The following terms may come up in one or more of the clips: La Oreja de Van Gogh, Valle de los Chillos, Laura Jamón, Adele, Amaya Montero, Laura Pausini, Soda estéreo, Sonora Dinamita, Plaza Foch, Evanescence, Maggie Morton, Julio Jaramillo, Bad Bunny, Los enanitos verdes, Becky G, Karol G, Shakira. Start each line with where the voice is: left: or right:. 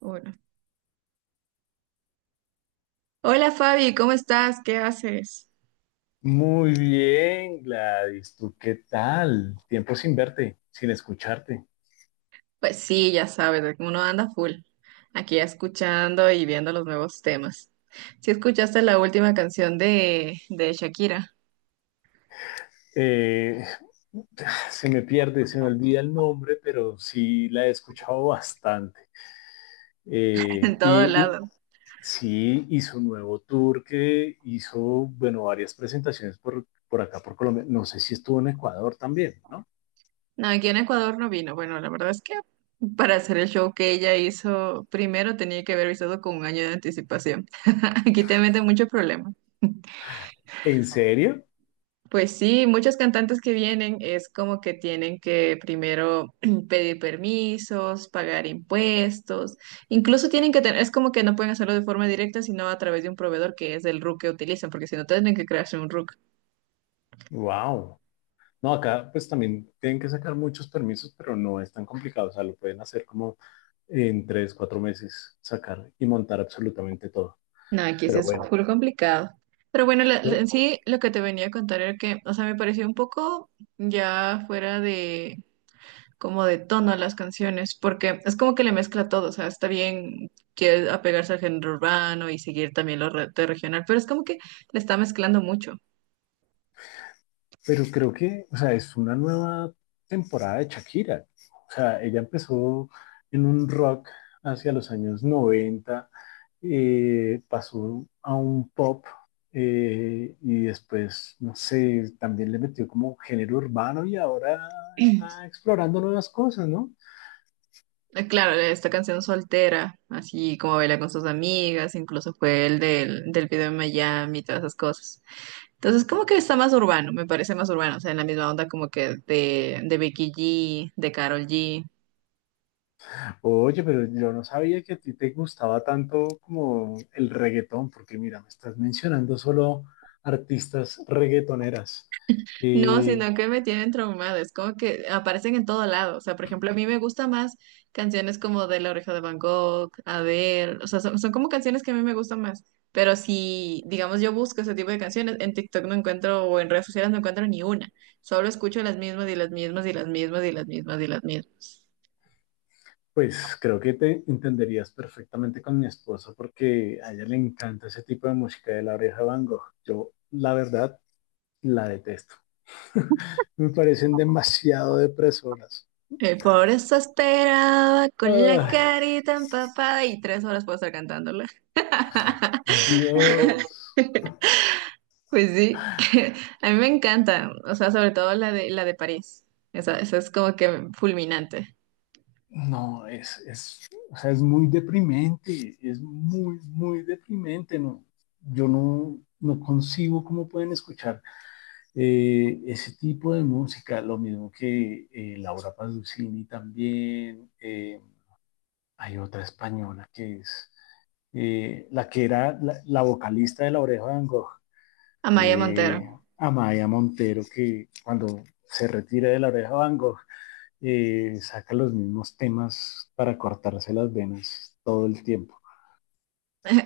right: Hola. Hola Fabi, ¿cómo estás? ¿Qué haces?
left: Muy bien, Gladys, ¿tú qué tal? Tiempo sin verte, sin escucharte.
right: Pues sí, ya sabes, de que uno anda full, aquí escuchando y viendo los nuevos temas. Si escuchaste la última canción de Shakira,
left: Eh, se me pierde, se me olvida el nombre, pero sí la he escuchado bastante.
right: en
left: Eh,
right: todo
left: y, y
right: lado.
left: sí hizo un nuevo tour que hizo, bueno, varias presentaciones por acá, por Colombia. No sé si estuvo en Ecuador también, ¿no?
right: No, aquí en Ecuador no vino. Bueno, la verdad es que para hacer el show que ella hizo, primero tenía que haber avisado con un año de anticipación. Aquí te meten muchos problemas.
left: ¿En serio?
right: Pues sí, muchos cantantes que vienen es como que tienen que primero pedir permisos, pagar impuestos, incluso tienen que tener, es como que no pueden hacerlo de forma directa, sino a través de un proveedor que es el RUC que utilizan, porque si no tienen que crearse un RUC.
left: Wow. No, acá pues también tienen que sacar muchos permisos, pero no es tan complicado. O sea, lo pueden hacer como en 3, 4 meses, sacar y montar absolutamente todo.
right: No, aquí sí
left: Pero
right: es
left: bueno,
right: full complicado. Pero bueno, en
left: yo-
right: sí lo que te venía a contar era que, o sea, me pareció un poco ya fuera como de tono a las canciones, porque es como que le mezcla todo, o sea, está bien que apegarse al género urbano y seguir también de regional, pero es como que le está mezclando mucho.
left: pero creo que, o sea, es una nueva temporada de Shakira. O sea, ella empezó en un rock hacia los años 90, pasó a un pop y después, no sé, también le metió como género urbano y ahora está explorando nuevas cosas, ¿no?
right: Claro, esta canción soltera, así como baila con sus amigas, incluso fue el del video en Miami y todas esas cosas. Entonces, como que está más urbano, me parece más urbano, o sea, en la misma onda como que de Becky G, de Karol G.
left: Oye, pero yo no sabía que a ti te gustaba tanto como el reggaetón, porque mira, me estás mencionando solo artistas reggaetoneras.
right: No,
left: Y
right: sino que me tienen traumada, es como que aparecen en todo lado, o sea, por ejemplo, a mí me gusta más canciones como de La Oreja de Van Gogh, Adele, o sea, son como canciones que a mí me gustan más, pero si, digamos, yo busco ese tipo de canciones, en TikTok no encuentro o en redes sociales no encuentro ni una, solo escucho las mismas y las mismas y las mismas y las mismas y las mismas.
left: pues creo que te entenderías perfectamente con mi esposa, porque a ella le encanta ese tipo de música de La Oreja de Van Gogh. Yo, la verdad, la detesto. Me parecen demasiado depresoras.
right: Por eso esperaba con la
left: Ay,
right: carita empapada y tres horas puedo estar cantándola.
left: Dios.
right: Pues sí, a mí me encanta, o sea, sobre todo la de París, esa es como que fulminante.
left: No, es, o sea, es muy deprimente, es muy, muy deprimente, ¿no? Yo no concibo cómo pueden escuchar ese tipo de música, lo mismo que Laura Pausini también, hay otra española que es la que era la vocalista de La Oreja de Van Gogh,
right: Amaya Montero.
left: eh, Amaya Montero, que cuando se retira de La Oreja de Van Gogh, saca los mismos temas para cortarse las venas todo el tiempo.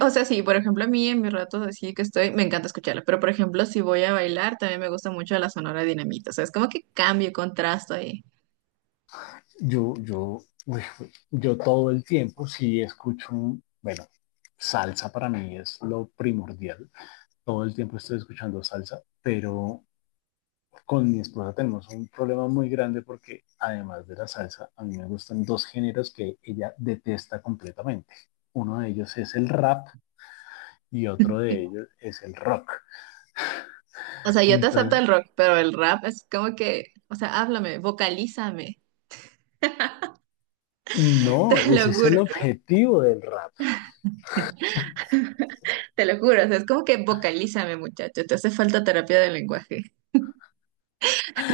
right: O sea, sí, por ejemplo, a mí en mis ratos así que estoy, me encanta escucharla, pero por ejemplo, si voy a bailar, también me gusta mucho la Sonora Dinamita, o sea, es como que cambio, contrasto ahí.
left: Yo, yo, yo todo el tiempo sí escucho, bueno, salsa para mí es lo primordial. Todo el tiempo estoy escuchando salsa, pero con mi esposa tenemos un problema muy grande porque además de la salsa, a mí me gustan dos géneros que ella detesta completamente. Uno de ellos es el rap y otro de ellos es el rock.
right: O sea, yo te acepto
left: Entonces,
right: el rock, pero el rap es como que, o sea, háblame, vocalízame. Te
left: no, ese
right: lo
left: es el
right: juro,
left: objetivo del rap.
right: te lo juro. O sea, es como que vocalízame, muchacho. Te hace falta terapia del lenguaje.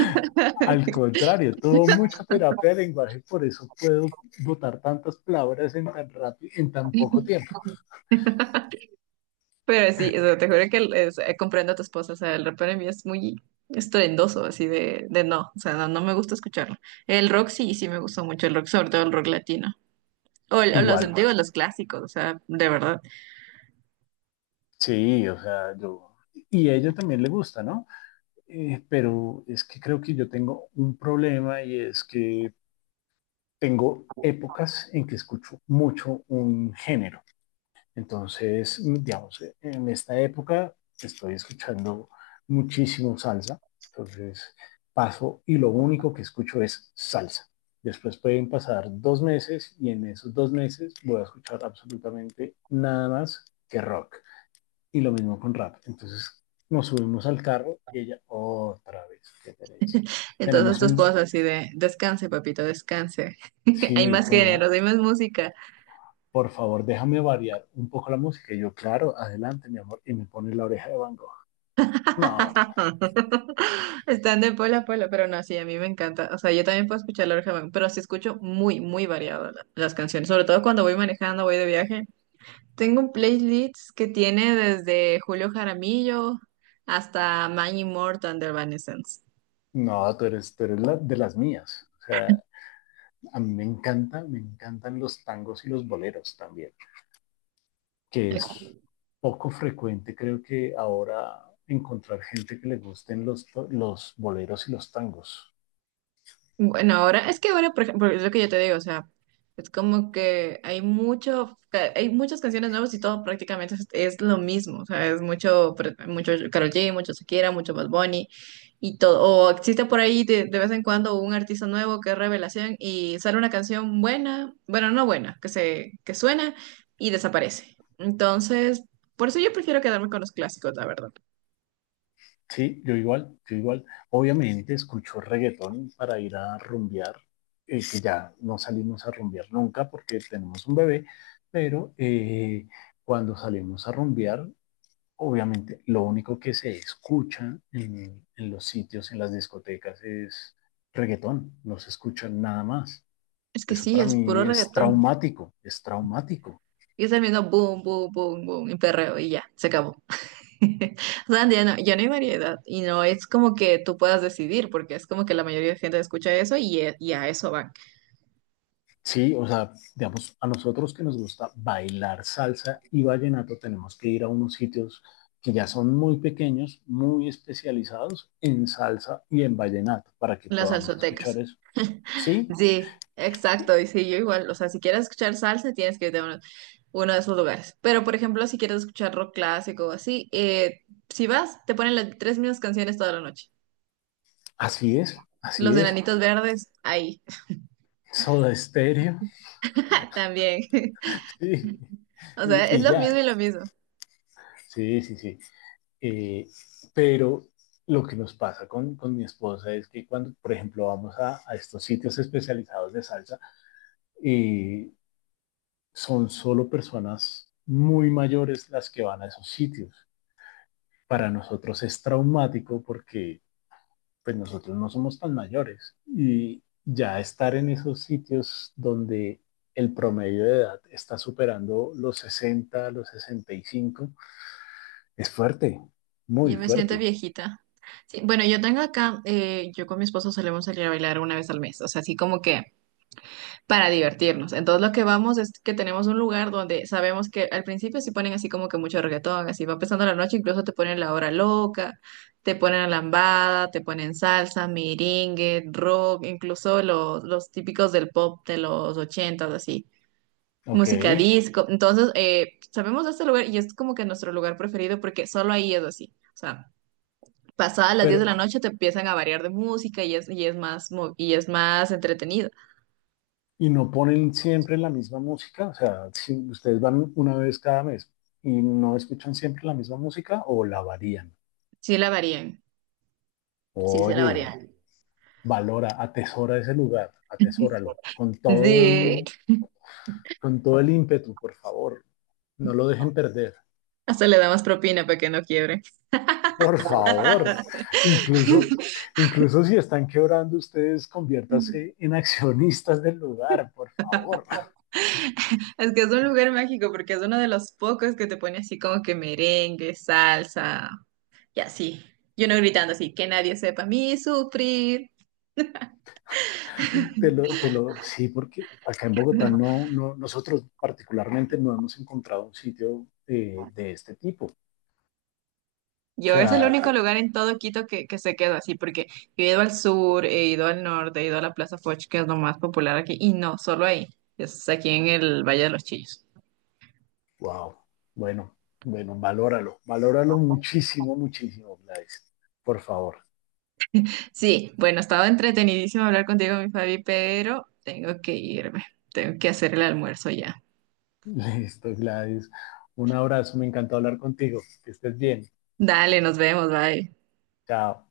left: Al contrario, tuvo mucha terapia de lenguaje, por eso puedo botar tantas palabras en tan rápido, en tan poco tiempo.
right: Pero sí, o sea, te juro que o sea, comprendo a tu esposa. O sea, el rap para mí es muy estruendoso, así de no. O sea, no, no me gusta escucharlo. El rock sí, sí me gustó mucho el rock, sobre todo el rock latino. O, o los
left: Igual,
right: antiguos, los clásicos, o sea, de verdad.
left: sí, o sea, yo y a ella también le gusta, ¿no? Pero es que creo que yo tengo un problema y es que tengo épocas en que escucho mucho un género. Entonces, digamos, en esta época estoy escuchando muchísimo salsa, entonces paso y lo único que escucho es salsa. Después pueden pasar 2 meses y en esos 2 meses voy a escuchar absolutamente nada más que rock. Y lo mismo con rap. Entonces nos subimos al carro y ella otra vez, qué pereza.
right: Entonces
left: Tenemos
right: tu esposa
left: un,
right: así de, descanse, papito, descanse. Hay
left: sí,
right: más
left: como,
right: géneros, hay más música.
left: por favor, déjame variar un poco la música. Y yo, claro, adelante, mi amor. Y me pone la oreja de Van Gogh. No,
right: Están de polo a polo, pero no, sí, a mí me encanta. O sea, yo también puedo escuchar Laura Jamón, pero sí escucho muy, muy variado las canciones, sobre todo cuando voy manejando, voy de viaje. Tengo un playlist que tiene desde Julio Jaramillo hasta Maggie Morton de Evanescence.
left: no, tú eres de las mías. O sea, a mí me encanta, me encantan los tangos y los boleros también, que es poco frecuente, creo que ahora encontrar gente que le gusten los boleros y los tangos.
right: Bueno, ahora, es que ahora, por ejemplo, es lo que yo te digo, o sea, es como que hay mucho, hay muchas canciones nuevas y todo prácticamente es lo mismo, o sea, es mucho, mucho Karol G, mucho Shakira, mucho Bad Bunny y todo, o existe por ahí de vez en cuando un artista nuevo que es revelación y sale una canción buena, bueno, no buena, que se, que suena y desaparece. Entonces, por eso yo prefiero quedarme con los clásicos, la verdad.
left: Sí, yo igual, yo igual. Obviamente escucho reggaetón para ir a rumbear, que ya no salimos a rumbear nunca porque tenemos un bebé, pero cuando salimos a rumbear obviamente lo único que se escucha en los sitios, en las discotecas, es reggaetón, no se escucha nada más.
right: Es que
left: Eso
right: sí,
left: para
right: es puro
left: mí es
right: reggaetón.
left: traumático, es traumático.
right: Y es el mismo boom, boom, boom, boom, y perreo y ya, se acabó. O sea, ya no, ya no hay variedad y no es como que tú puedas decidir, porque es como que la mayoría de gente escucha eso y, y a eso van
left: Sí, o sea, digamos, a nosotros que nos gusta bailar salsa y vallenato, tenemos que ir a unos sitios que ya son muy pequeños, muy especializados en salsa y en vallenato, para que
right: las
left: podamos escuchar
right: salsotecas.
left: eso. Sí,
right: Sí, exacto, y sí, yo igual, o sea, si quieres escuchar salsa, tienes que irte a uno, uno de esos lugares. Pero, por ejemplo, si quieres escuchar rock clásico o así, si vas, te ponen las tres mismas canciones toda la noche.
left: así es,
right: Los
left: así es.
right: enanitos verdes, ahí,
left: Soda Estéreo,
right: también.
left: sí.
right: O sea,
left: Y,
right: es
left: y
right: lo
left: ya.
right: mismo y lo mismo.
left: Sí, sí, sí. Eh, pero lo que nos pasa con mi esposa es que cuando, por ejemplo, vamos a estos sitios especializados de salsa, eh, son solo personas muy mayores las que van a esos sitios. Para nosotros es traumático porque pues nosotros no somos tan mayores y ya estar en esos sitios donde el promedio de edad está superando los 60, los 65 es fuerte, muy
right: Yo me siento
left: fuerte.
right: viejita. Sí, bueno, yo tengo acá, yo con mi esposo solemos salir a bailar una vez al mes, o sea, así como que para divertirnos. Entonces lo que vamos es que tenemos un lugar donde sabemos que al principio sí ponen así como que mucho reggaetón, así va empezando la noche, incluso te ponen la hora loca, te ponen lambada, te ponen salsa, merengue, rock, incluso los típicos del pop de los ochentas, así
left: Ok.
right: música disco. Entonces, sabemos de este lugar y es como que nuestro lugar preferido porque solo ahí es así. O sea, pasadas las 10
left: Pero,
right: de la noche te empiezan a variar de música y es más, y es más entretenido.
left: ¿Y no ponen siempre la misma música? O sea, si ustedes van una vez cada mes, y ¿no escuchan siempre la misma música o la varían?
right: Sí la varían, sí se la
left: Oye,
right: varían.
left: valora, atesora ese lugar, atesóralo
right: Sí,
left: con todo el ímpetu, por favor. No lo dejen perder,
right: hasta le da más propina para que no quiebre.
left: por favor. Incluso, incluso si están quebrando ustedes, conviértase en accionistas del lugar, por favor.
right: Es que es un lugar mágico porque es uno de los pocos que te pone así como que merengue, salsa y así. Y uno gritando así, que nadie sepa a mí sufrir.
left: Sí, porque acá en Bogotá no, no, nosotros particularmente no hemos encontrado un sitio de este tipo. O
right: Yo es el
left: sea,
right: único lugar en todo Quito que se quedó así, porque yo he ido al sur, he ido al norte, he ido a la Plaza Foch, que es lo más popular aquí, y no, solo ahí, es aquí en el Valle de los Chillos.
left: wow, bueno, bueno, valóralo, valóralo muchísimo, muchísimo, Gladys. Por favor.
right: Sí, bueno, estaba entretenidísimo hablar contigo, mi Fabi, pero tengo que irme, tengo que hacer el almuerzo ya.
left: Listo, Gladys. Un abrazo, me encantó hablar contigo. Que estés bien.
right: Dale, nos vemos, bye.
left: Chao.